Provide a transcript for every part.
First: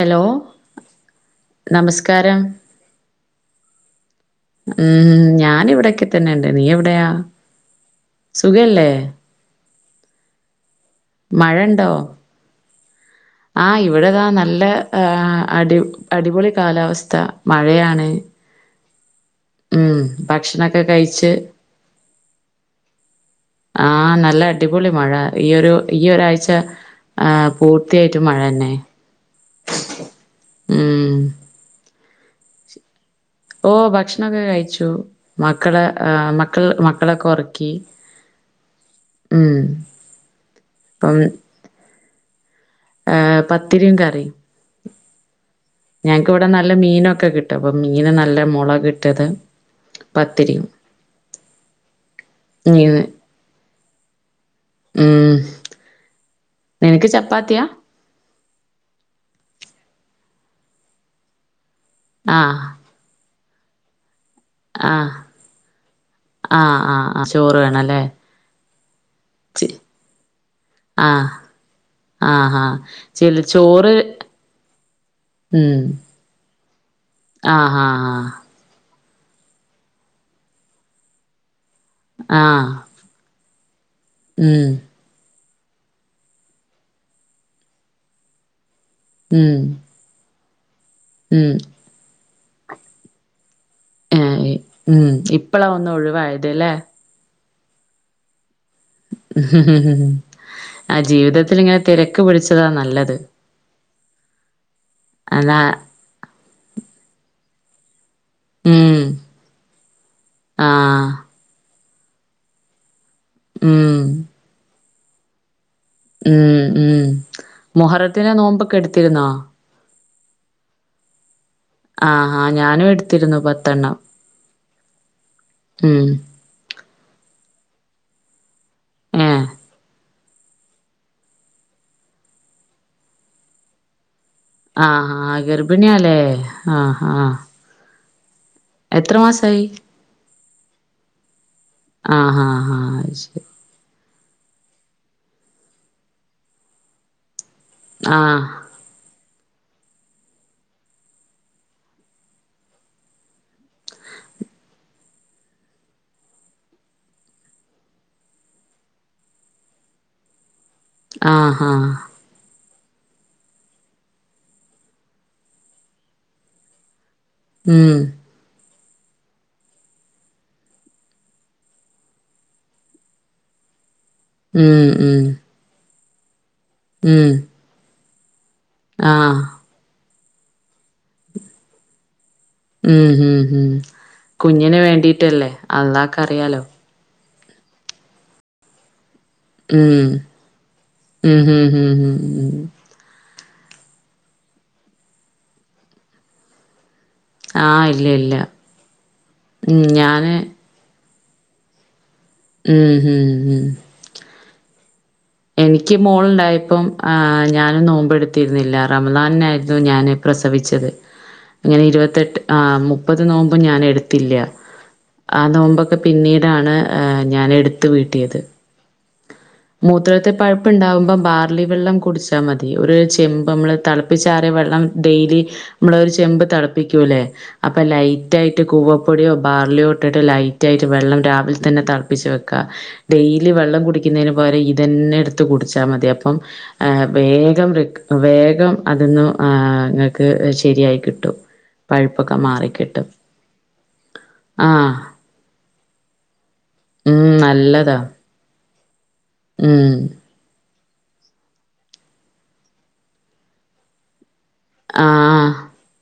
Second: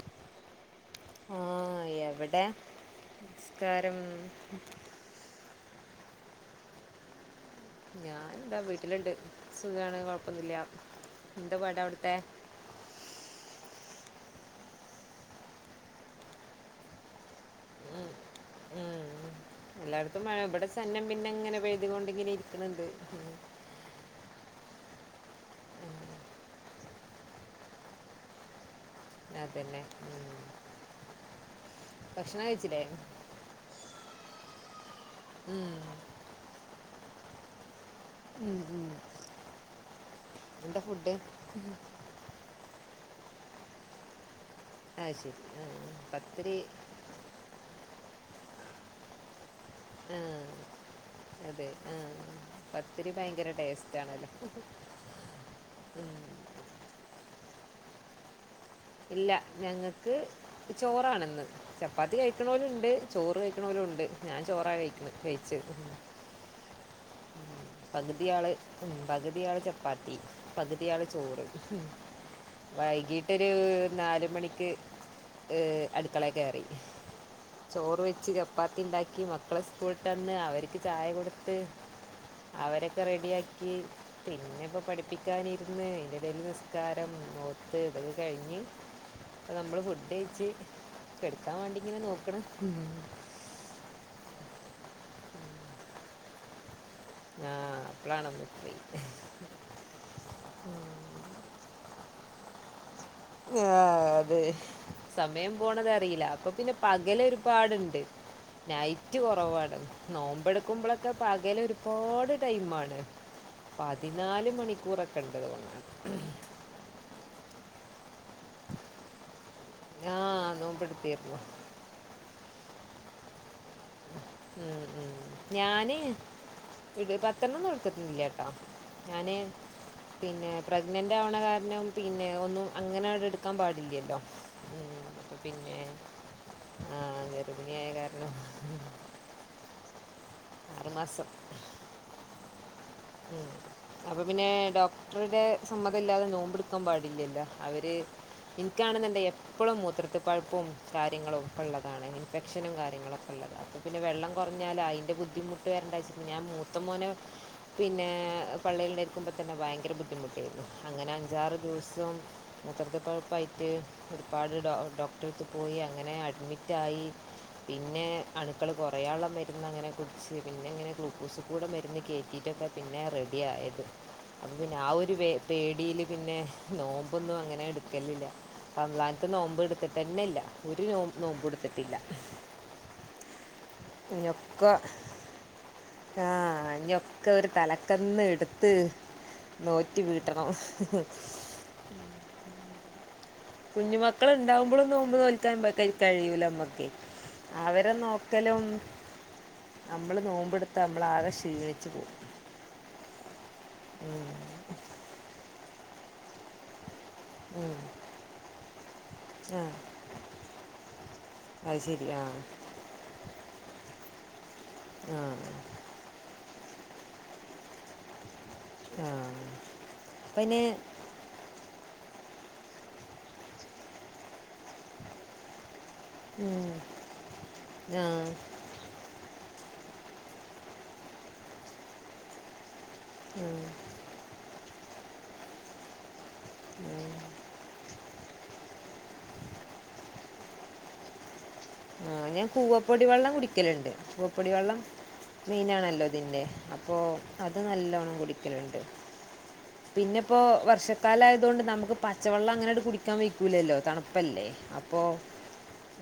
Hello ആഹ് നമസ്കാരം എവടെ നമസ്കാരം മ് ഞാന് ഇവിടൊക്കെ തന്നെ ഇണ്ട് നീ എവിടെയാ? ഞാനിതാ സുഖല്ലേ വീട്ടിലിണ്ട് സുഖാണ് കൊഴപ്പൊന്നില്ല മഴേണ്ടോ? ആ ഇവിടെതാ നല്ല ആ അടി അടിപൊളി കാലാവസ്ഥ മഴയാണ് എ ഉം എല്ലാടത്തും മഴേ ഇവിടെ ഭക്ഷണൊക്കെ സന്നം പിന്നം കഴിച്ച് ഇങ്ങനെ പെയ്തുംകൊണ്ട് ഇങ്ങനെരിക്കണ്ണ്ട് ആ നല്ല അടിപൊളി മഴ ഈ ഒരു ഈ ഒരാഴ്ച ആ പൂർത്തിയായിട്ടും മഴന്നെ ആ പിന്നെ ഉം ഭക്ഷണം കഴിച്ചിലെ ഓ ഭക്ഷണൊക്കെ കഴിച്ചു ഉം. മക്കളെ ആ മക്കൾ മക്കളൊക്കെ ഒറക്കി മ് മ് എന്താ ഫുഡ്? ആഹ് പത്തിരിം കറീം അത് ശരി ആ. ഞങ്ങക്ക് വിടെ പത്തിരി നല്ല മീനൊക്കെ കിട്ടും അപ്പൊ മീന് നല്ല മുളകിട്ടത് ആഹ് പത്തിരിയും അതെ ആഹ് മീന് പത്തിരി ഭയങ്കര ടേസ്റ്റ് ആണല്ലോ? ഉം ഇങ്ങക്ക് ചപ്പാത്തിയാ? ഇല്ല ഞങ്ങക്ക് ചോറാണ്ന്ന് ചപ്പാത്തി ആഹ് കഴിക്ക്ണോലും ഇണ്ട് ചോറ് കഴിക്ക്ണോലും ഉണ്ട് ഞാൻ ചോറാ കഴിക്കണത് കയിച്ചത് ആ ആ ആ ചോറ് വേണ്ട പകുതിയാള് ഉം പകുതിയാള് ചപ്പാത്തി പകുതിയാള് ആഹ് ചോറ് ആഹ് ആഹ് ചില വൈകീട്ടൊരു ചോറ് നാലുമണിക്ക് ഉം ഏഹ് അടുക്കളെ കേറി ആഹ് ആഹ് വച്ച് ചപ്പാത്തിണ്ടാക്കി മക്കള് സ്കൂള്ട്ടന്ന് അവർക്ക് ചായ കൊടുത്ത് ആഹ് ആഹ് അവരൊക്കെ റെഡിയാക്കി ഉം പിന്നെ ഇപ്പോ പഠി പ്പിക്കാനിരുന്ന് അയിന്റെടേല് നിസ്കാരം ഓത്ത് ഇതൊക്കെ കഴിഞ്ഞ് അ ഉം നമ്മള് ഫുഡ് കെയിച്ച് ഉം കെടക്കാൻ വേണ്ടിങ്ങനെ നോക്ക്ണ് [unintelligible] ഉം ഇപ്പളാ ഒന്ന് ഒഴിവായതലെ ആഹ് അപ്പളാണ് നമ്മക്ക് പോയി ആഹ് ജീവിതത്തിൽ ഇങ്ങനെ തിരക്ക് പിടിച്ചതാ നല്ലത് ആ അതെ സമയം അതാ പോണതറിയില്ല അപ്പൊ പിന്നെ പകല് ഒരുപാടുണ്ട് ഉം നൈറ്റ് കുറവാണ് നോമ്പ എടുക്കുമ്പോളോക്കെ ആഹ് പകലൊ പാട് ടൈമാണ് ഉം പതിനാല് മണിക്കൂറൊക്കെ ണ്ടത് കൊണ് ഉം ഉം മൊഹറത്തിനെ നോമ്പൊക്കെ എടുത്തിരുന്നാ ആഹ് നോമ്പ്ട്ത്തിർന്നു ആഹ് അഹ് ഞാനും എടുത്തിരുന്നു പത്തെണ്ണം ഉം ഉം ഞാന് ഉം ഇടത് പത്തെണ്ണ ടുത്തത്തിട്ടി ല്ലട്ടോ ഞാന് ഏഹ് പിന്നെ പ്രഗ്നന്റാവണ കാരണം പിന്നെ ഒന്നും അങ്ങനെട് എട്ക്കാൻ പാടില്ലല്ലോ ഉം, ആഹ് അപ്പൊ ആഹ് ഗർഭിണിയാല്ലേ ആഹ് ആഹ് യെ കാരണം എത്ര മാസായി ആറ് മാസം ആഹ് ആഹ് ആഹ് ശരി ഉം. അപ്പൊ പിന്നെ ഡോക്ടറുടെ സമ്മത ല്ലാതെ നോമ്പടുക്കാൻ പാടില്ലല്ലോ അവര് ആഹ് ഇൻ ക്കാണെന്ന്ണ്ടെ എപ്പോളും മൂത്രത്തി പഴുപ്പും കാര്യങ്ങളും ഒക്കെ ഉള്ളതാണ് ഇൻഫെക്ഷനും കാര്യങ്ങളൊക്കെ ഉള്ളതാ പിന്നെ വെള്ളം കുറഞ്ഞാ ല അയിന്റെ ബുദ്ധിമുട്ട് വരണ്ടാച്ട്ട് മൂത്ത മോന് പിന്നെ പള്ളീല്ണ്ടായിരി ക്കുമ്പ തന്നെ ഭയങ്കര ബുദ്ധിമുട്ടായിരുന്നു അങ്ങനെ അഞ്ചാറ് ആഹ് ആഹ് ദിവസവും മൂത്രത്തി പഴുപ്പായിട്ട് ഒരുപാട് ഡോക്ടറെടുത്ത് പോയി അങ്ങനെ അഡ്മിറ്റായി ഉം പിന്നെ അണുക്കള് കുറേയാള്ള മരുന്ന് അങ്ങനെ കുടിച്ച് പിന്നെ ഇങ്ങനെ ഗ്ലൂക്കൂസ്ക്കൂ ടെ മരുന്ന് കേ റ്റിട്ടൊക്കെ പിന്നെ റെഡി ആയത് അപ്പ പിന്നെ ഉം ആഹ് ഒരു ഉം പേ പേടിയിൽ പിന്നെ ഉം നോമ്പൊന്നും അങ്ങനെ എടുക്കലില്ല റമളാൻത്തെ ആഹ് നോമ്പ് എടു ട്ട് തെന്നെല്ലാ ഒരു നോമ്പും ഇട് ത്തിട്ടില്ല ഉംഉം ഉം ഞൊക്കെ കുഞ്ഞിന് വേണ്ടീട്ടല്ലേ അള്ളാക്ക് അറിയാലോ ക്കെ ഒരു തലക്കന്ന് ഇടുത്ത് ഉം നോറ്റ് വീട്ടണം ഉം ഉം ഉം ഉംഉം കുഞ്ഞു മക്കൾള് ണ്ടാവുമ്പോളൊന്നും നോമ്പ് നോൽക്കാൻ കഴിയൂല മ്മക്ക് ആഹ് അവരെ ഇല്ല ഇല്ല നോക്കലും ഉം നമ്മള് ഞാന് നോമ്പെടുത്തനമ്മളാകെ ക്ഷീണിച്ചു പോകും ഉം ഉം ഉം ഉം എനിക്ക് മോളുണ്ടായപ്പം ആഹ് ഉം. ഞാനും നോമ്പ് എടുത്തിരുന്നില്ല റമളാനി ആ നായിരുന്നു ഞാന് പ്രസവിച്ചത് അത് അങ്ങനെ ശരി ആ ഇരുപത്തെട്ട് ആഹ് മുപ്പത് നോമ്പും ഞാൻ എടുത്തില്ല ആ ആഹ് നോമ്പൊക്കെ പിന്നീടാണ് ഞാൻ എടുത്ത് വീട്ടിയത് ആഹ് മൂത്രത്തി പഴുപ്പുണ്ടാവുമ്പോ ബാ ലി വെള്ളം കുടിച്ച മതി ഒരു ചെമ്പ് മ്മള് തിളപ്പിച്ചാറിയ വെള്ളം ഡെയിലി മ്മളൊരു ച് ചെമ്പ് ഉം, തളപ്പിക്കൂല്ലേ അപ്പൊ ആ ലൈറ്റായി ഇട്ട് കൂവപ്പൊടിയോ ബാർലിയോ ഇട്ടിട്ട് ലൈറ്റ് ആയിട്ട് വെള്ളം രാവിലെ തന്നെ തളപ്പിച്ച് വെക്ക ഡെയിലി ഉം, വെള്ളം കുടിക്കുന്നതിന് പകരം ഇതെന്നെ എടുത്ത് കുടിച്ചാ മതി അപ്പം ആഹ് വേഗം റിക്ക വേഗം അതൊന്ന് ആഹ് നിങ്ങക്ക് ശരിയായി കിട്ടും [inaudible] ആഹ് ഞാൻ കൂവപ്പൊടി മാറിക്കിട്ടും. വെള്ളം കുടിക്കലുണ്ട് കൂവപ്പൊടി വള്ളം ആഹ് മെയിനാണല്ലോ ഇതിൻ്റെ അപ്പോ ഉം അത് നല്ലതാ. നല്ലോണം കുടിക്കലുണ്ട് ഉം പിന്നെ ഇപ്പോ വർഷക്കാല ആയ- തുകൊണ്ട് നമുക്ക് പച്ചവെള്ളം- അങ്ങനെട് കുടിക്കാൻ വെയ്ക്കൂലല്ലോ, തണുപ്പല്ലേ? അപ്പോ ആഹ്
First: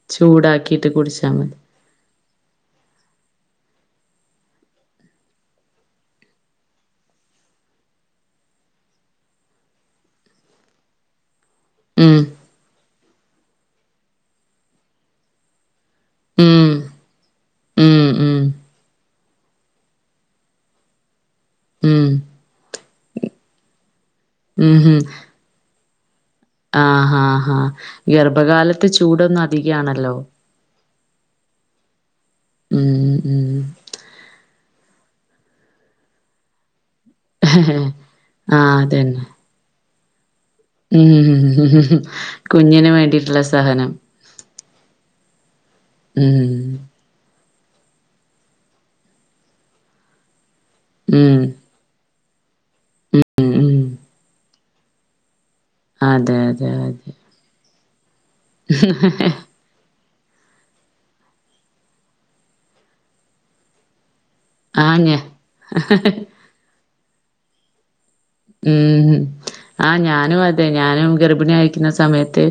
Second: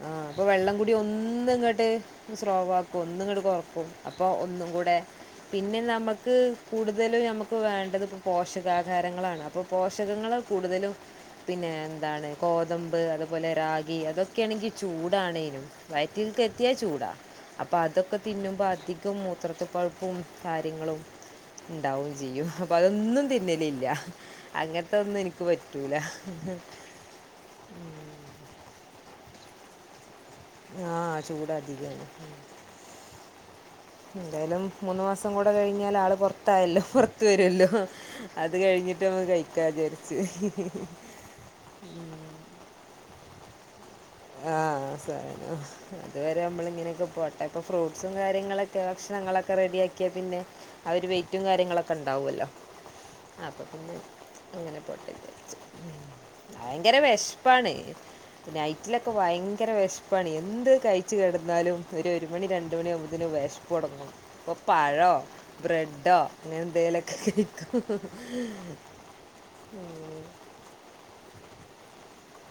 ആഹാ അപ്പോ ചൂടാക്കിയിട്ട് വെള്ളംകുടി കുടിച്ചാ മതി. ഒന്ന് ഇങ്ങട്ട്- സ്രോവാക്കും, ഒന്നുങ്ങട് കുറക്കും, അപ്പോ ഒന്നുംകുടെ- പിന്നെ നമുക്ക് കൂടുതല് നമുക്ക് വേണ്ടത്- പോഷകാഹാരങ്ങളാണ് അപ്പോൾ പോഷകങ്ങൾ കൂടുതലും പിന്നെ എന്താണ്? ഗോതമ്പു, അതുപോലെ രാഗി, അതൊക്കെയാണെങ്കിൽ ചൂടാണേ? വയറ്റിൽക്കെത്തിയ ചൂടാ. അപ്പോ അതൊക്കെ തിന്നുമ്പോ- അധികം മൂത്രത്തി പഴുപ്പും കാര്യങ്ങളും. ഉണ്ടാവും ചെയ്യും അപ്പോ അത്- ഒന്നും തിന്നലില്ല അങ്ങൻത്തെന്നും എനിക്ക് പറ്റൂല. ആഹാ ആഹാ ആഹാ ഗർഭകാലത്ത്- ചൂടൊന്നുധികാണല്ലോ. ആഹാ ചൂടാതിക. ഉം ഉ ഉം.. ന്തായാലും മൂന്ന് മാസം കൂടെ- കഴിഞ്ഞാൽ ആള് പൊർത്തായല്ലോ. പ്പ വരുല്ലോ അത് ആ കഴിഞ്ഞിട്ട്- അതന്നെ. കഴിക്കാ വിചാരിച്. ഉം ഉം കുഞ്ഞിന് വേണ്ടിയിട്ട്ള്ള സ്ഥലല്ലേ. ആഹ സാനം അതുവരെ മ്മ്. മ്മള്- ഇങ്ങനെക്കെ പോട്ടെ. അപ്പ ഫ്രൂട്ട്സും കാര്യങ്ങളൊക്കെ ഭക്ഷണ ങ്ങളൊക്കെ റെഡിയാക്കിയ, പിന്നെ ആഹാ ഒരു- വെയ്റ്റും മ്മ്. കാര്യങ്ങളൊക്കെ- ക്കൊണ്ടാവുല്ലോ മ്മ്. അപ്പ മ്മ്. പിന്നെ, അങ്ങനെ പോട്ടേ വച്ചു. അതെ, അതെ, ഭയങ്കര അതെ. വേഷപ്പാണ്, നൈറ്റിലൊക്കെ ഭയങ്കര- ഭയങ്കര വിശപ്പാണ് എന്ത് കഴിച്ചു, കിടന്നാലും ഒരു ഒരു മണി രണ്ട്- മണിവകുമ്പോത്തക് വെശപ്പ്ടങ്ങും. പ്പ ആ ഞ പഴോ, ബ്രെഡോ, അങ്ങനെ എന്തേലൊക്കെ കഴിക്കും. ഉം ആഹാ ഞാനും അതെ ഞാനും, ഗർഭിണി ആയിരിക്കുന്ന സമയത്ത്.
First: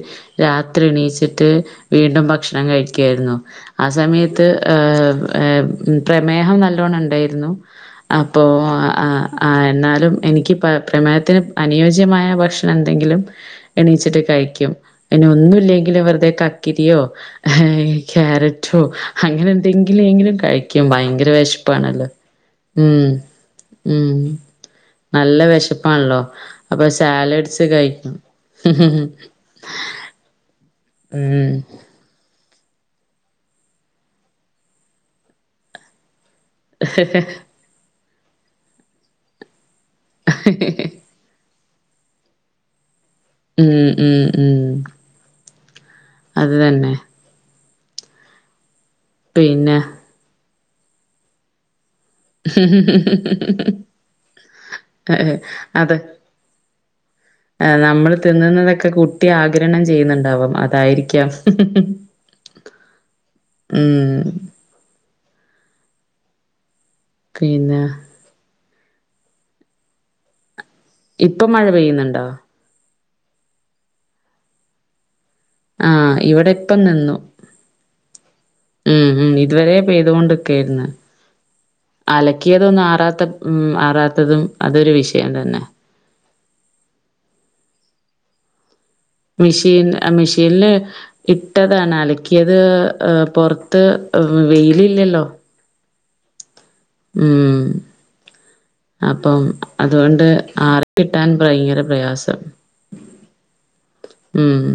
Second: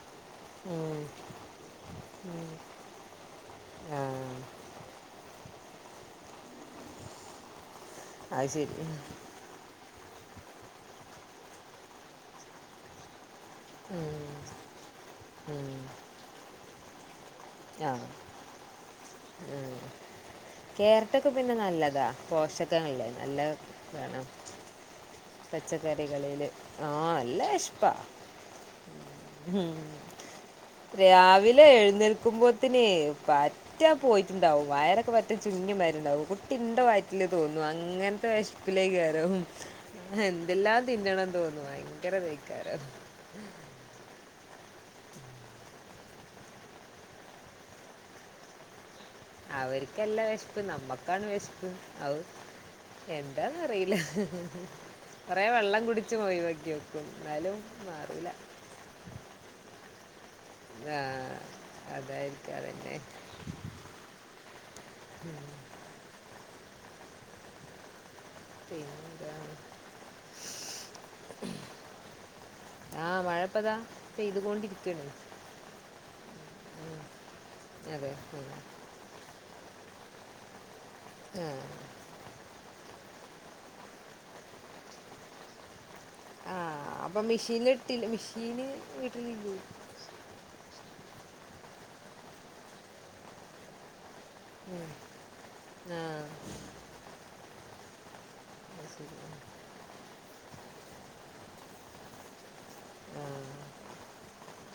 രാത്രി ഉം. എണീച്ചിട്ട് വീണ്ടും ഭക്ഷണം കഴിക്കായിരുന്നു. ആ സമയത്ത്.. പ്രമേഹം നല്ലോണണ്ടായിരുന്നു. അപ്പോ അത് ശരി ഉം. ആഹാ എന്നാലും എനിക്ക്- പ്പ പ്രമേയത്തിന് അനുയോജ്യമായ ഭക്ഷണന്തെങ്കിലും- എണീച്ചിട്ട് കഴിക്കും. ഇനി ഉം. ഒന്നുല്ലെങ്കിലും വെറുതെ കക്കിരിയോ. ആ ഏഹ് ക്യാരറ്റോ, ഉം. അങ്ങനെന്തെങ്കിലും കഴിക്കും. ഭയങ്കര വിശഷപ്പാണല്ലോ. [unintelligible] ഷക്കങ്ങളല്ലേ നല്ല വേണം. നല്ല വിശപ്പാണല്ലോ പച്ചക്കറികളിൽ ആ അപ്പോ- നല്ല സാലഡ്സ് കഴിക്കും ഉം... ഉം... ഉം രാവിലെ എഴുന്നേൽക്കുമ്പോ- ത്തിന് പറ്റ പോയിട്ടുണ്ടാവും, വയറൊക്കെ പറ്റ ചുങ്ങിമാരിണ്ടാവും കുട്ടി ഉണ്ടോ വയറ്റില് തോന്നുന്നു. അങ്ങൻത്തെ വെശപ്പിലേക്ക് വരും എന്തെല്ലാം തിന്നണം തോന്നും. ഭയങ്കര വയിക്കാര. ഉം ഉം ഉം.... അതു തന്നെ. പിന്നെ അവർക്കല്ല വിശപ്പ് നമ്മക്കാണ് വിശപ്പ്. ഔ എന്താന്നറിയില്ല. കുറെ വെള്ളം അത് കുടിച്ച് പോയിവക്കി വെക്കും ന്നാലും നമ്മൾ മാറില. തിന്നുന്നതൊക്കെ കുട്ടി ആഗിരണം ചെയ്യുന്നുണ്ടവും അതായിരിക്കാം. അതായിരിക്കും അതന്നെ ഉം.... പിന്നെ... ശരി ജയ [unintelligible] ഇപ്പം മഴ പെയ്യുന്നുണ്ടോ? ആഹാ മഴപ്പതാ- പെയ്തുകൊണ്ടിരിക്കണ്. ആഹാ ഇവിടെപ്പം നിന്നു. അതെ ഉം. ഉം.. ഉം... ഇതുവരെ പെയ്തുകൊണ്ടക്കായിരുന്നു. ആഹാ... അലക്കിയതൊന്നും, ആറാത്ത ഉം.. ആറാത്തതും അതൊരു വിഷയം തന്നെ. ആ അപ്പം മിഷീൻല് ഇട്ടില്ലേ മിഷീൻല് മെഷീൻ മെഷീൻൽ ഇട്ടതാണ് അലക്കിയത് പൊർത് പൊർത് വെയിൽ ഇല്ലല്ലോ. ആഹ്. ആഹ്. ശരി അപ്പം അതുകൊണ്ട് ആറികിട്ടാൻ ഭയങ്കര പ്രയാസാണ്. ആഹ്. ആഹ്.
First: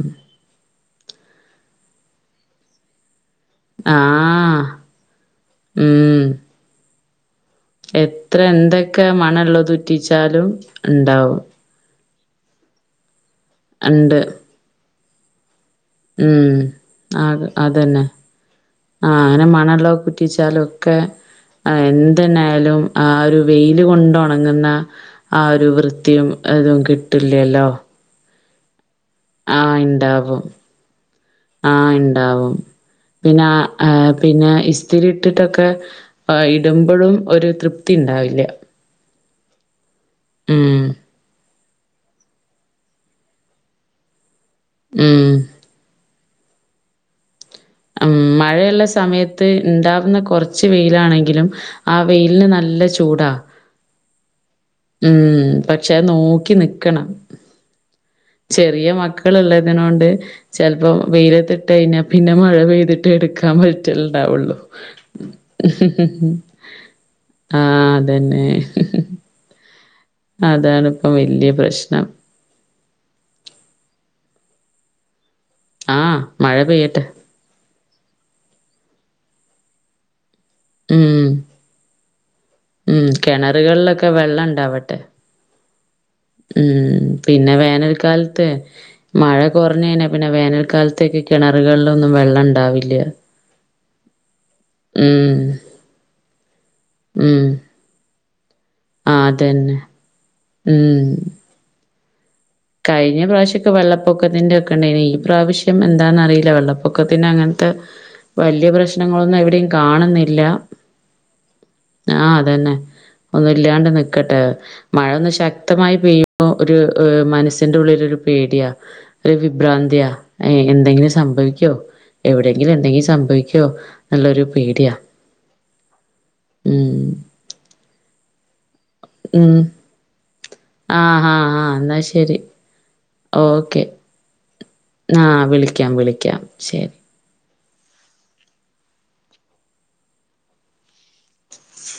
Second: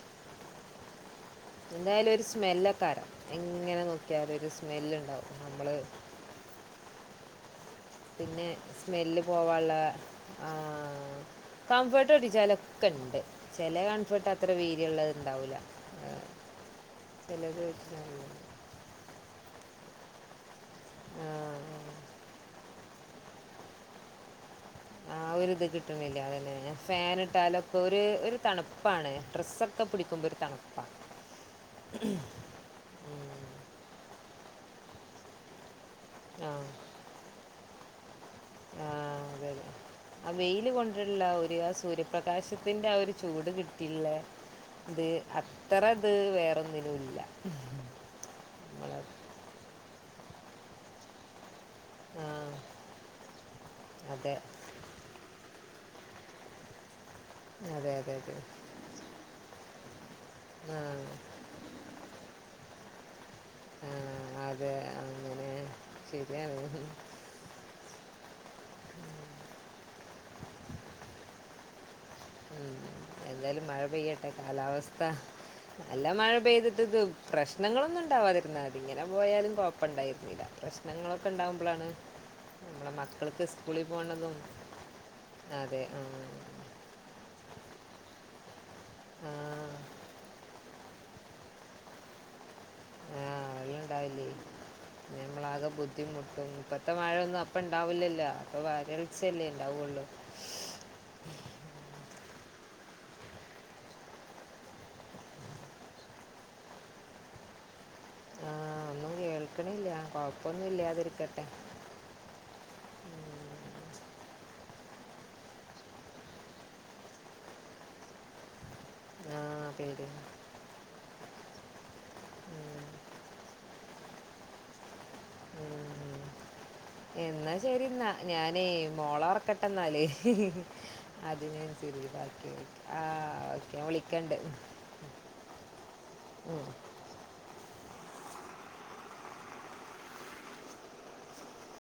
എന്തായാലൊരു സ്മെല്ലക്കാണും എങ്ങനെ നോക്കിയാലൊരു സ്മെല്ലുണ്ടാവും നമ്മള് ആഹ് എത്ര പിന്നെ എന്തൊക്കെ സ്മെല്ല് പോവാള്ള മണള്ളത് ഉറ്റിച്ചാലും ആഹ് ഇണ്ടാവും. കംഫർട്ട് തൊട്ട് ഉജലയോക്കെണ്ട് ചെല ഇണ്ട്. കംഫർട്ട് അത്ര വീര്യുള്ളത് ഉണ്ടാവുല്ല. ഉം അഹ് അതന്നെ, വെച്ചിട്ടാണ് ആ അങ്ങനെ മണം ഒള്ളക്കെ കൂറ്റി ഒയിച്ചാല്ലോ? ഒക്കെ ആഹ് എന്തെന്നായാലും ആ ഒരു വെയില് കൊണ്ടുണങ്ങുന്ന ആ ഒരു വൃത്തിയും എതും കിട്ടില്ലല്ലോ. അത് ഒരു തണുപ്പാണ്. ആഹ് ഡ്രസ്സൊക്കെ പിടിക്കുമ്പോ ഒരു ഇണ്ടാവും തണുപ്പാ ആഹ് ഇണ്ടാവും. പിന്നാ പിന്നെ ഇസ്തിരിട്ടിട്ടൊക്കെ ആ ആഹ് ഇടുമ്പോഴും ഒരു തൃപ് ത്തിണ്ടാവില്ല. ആഹ് അതന്നെ ആ വെയില് ഉം കൊണ്ടുള്ളോരു ആ സൂര്യ പ്രകാശത്തിന്റെ ആ ഒരു ചൂട് കിട്ടില്ല ഇത് ഉം അത്ര ത് വേറൊന്നിനൂല്ല. ഉം മഴയുള്ള സമയത്ത് ഇണ്ടാവുന്ന കൊറച്ച് വെയിലാണെങ്കിലും ആഹ് വെയില്ന് നല്ല ചൂടാ. അതെ ഉം പക്ഷെ നോക്കി നിക്കണം. അതെ അതെ അതെ. ചെറിയ മക്കള് ഉള്ളതിനോണ്ട് ചെല്‌പോ ആഹ് വെയിലത്തിട്ടഴിഞ്ഞാ പിന്നെ മഴ പെയ്തിട്ട് എടുക്കാൻ പറ്റല് ആഹ് ഇണ്ടാവുള്ളു അതെ അങ്ങനെ ഇഹ് ഇഹ്. ശരിയാണ് ആഹ് അതന്നെ. അതാണ് ഇപ്പോ വെല്ല്യ പ്രശ്നം. ഉം എന്തായാലും മഴ പെയ്യട്ടെ, കാലാവസ്ഥ നല്ല ആഹ് മഴ പെയ്തിട്ടിത്. പെയ്യട്ടെ. പ്രശ്നങ്ങളൊന്നുണ്ടാവാതിരുന്നാതി ഇങ്ങനെ പോയാലും കൊഴപ്പം ഇണ്ടായിരുന്നില്ല. ഉം. പ്രശ്നങ്ങളൊക്കെ ഇണ്ടാവുമ്പളാണ് നമ്മളെ ഉം. മക്കൾക്ക് സ്കൂളിൽ കെണറുകളിലൊക്കെ പോണതും അതെ ആഹ്. മം പിന്നെ വേനൽക്കാലത്തെ ആ മഴ കുറഞ്ഞഴിഞ്ഞാ പിന്നെ വേനൽക്കാല്ത്തേക്ക് കിണറുകളിലൊന്നും വെള്ളണ്ടാവി ആഹ് വെള്ളണ്ടാവില്ലേ, ഉം. നമ്മളാകെ ബുദ്ധിമുട്ടും. ഇപ്പത്തെ മഴൊന്നും ഉം. അപ്പണ്ട് ഉണ്ടാവില്ലല്ലോ അപ്പൊ വരൾച്ചല്ലേ ഉണ്ടാവൊള്ളൂ. ഉഹ്. കഴിഞ്ഞ പ്രാവശ്യക്കെ വെള്ളപ്പൊക്കത്തിന്റെ ഒക്കെ ഉണ്ടെയ്നി ഈ പ്രാവശ്യം എന്താന്നറിയില്ല വെള്ളപ്പൊക്കത്തിന്നങ്ങനത്തൊ ആ വെല്ല്യ ഒന്നും പ്രശ്നങ്ങളൊന്നും എവിടെയും കേൾക്കണില്ല കാണുന്നില്ല. കുഴപ്പമൊന്നും ഇല്ലാതിരിക്കട്ടെ ആഹ് അതന്നെ. ഒന്നില്ലാണ്ട് നിക്കട്ടെ മഴൊന്ന് ശക്തമായി പെയ്യുമ്പോ ഒരു ആ മനസ് മനസിന്റെ ഉള്ളിലൊരു പേടിയാ ഒരു ആ വിഭ്രാന്തിയാ പേര് ഏ എന്തെങ്കിലും സംഭവിക്കോ. എവിടെയെങ്കിലും എന്തെങ്കിലും സംഭവിക്കോ എന്നൊള്ളൊരു പേടിയാ. ഉം എന്നാ ശരിന്നാ ഞാനേ മോളേ ഉം ഒറക്കട്ടെ എന്നാൽ ഇഹ്. ആഹ് ആഹ് ആഹ് എന്നാ ശരി. ആഹ് ഓക്കെ വിളിക്കണ്ട്. ആ വിളിക്കാം വിളിക്കാം ശരി.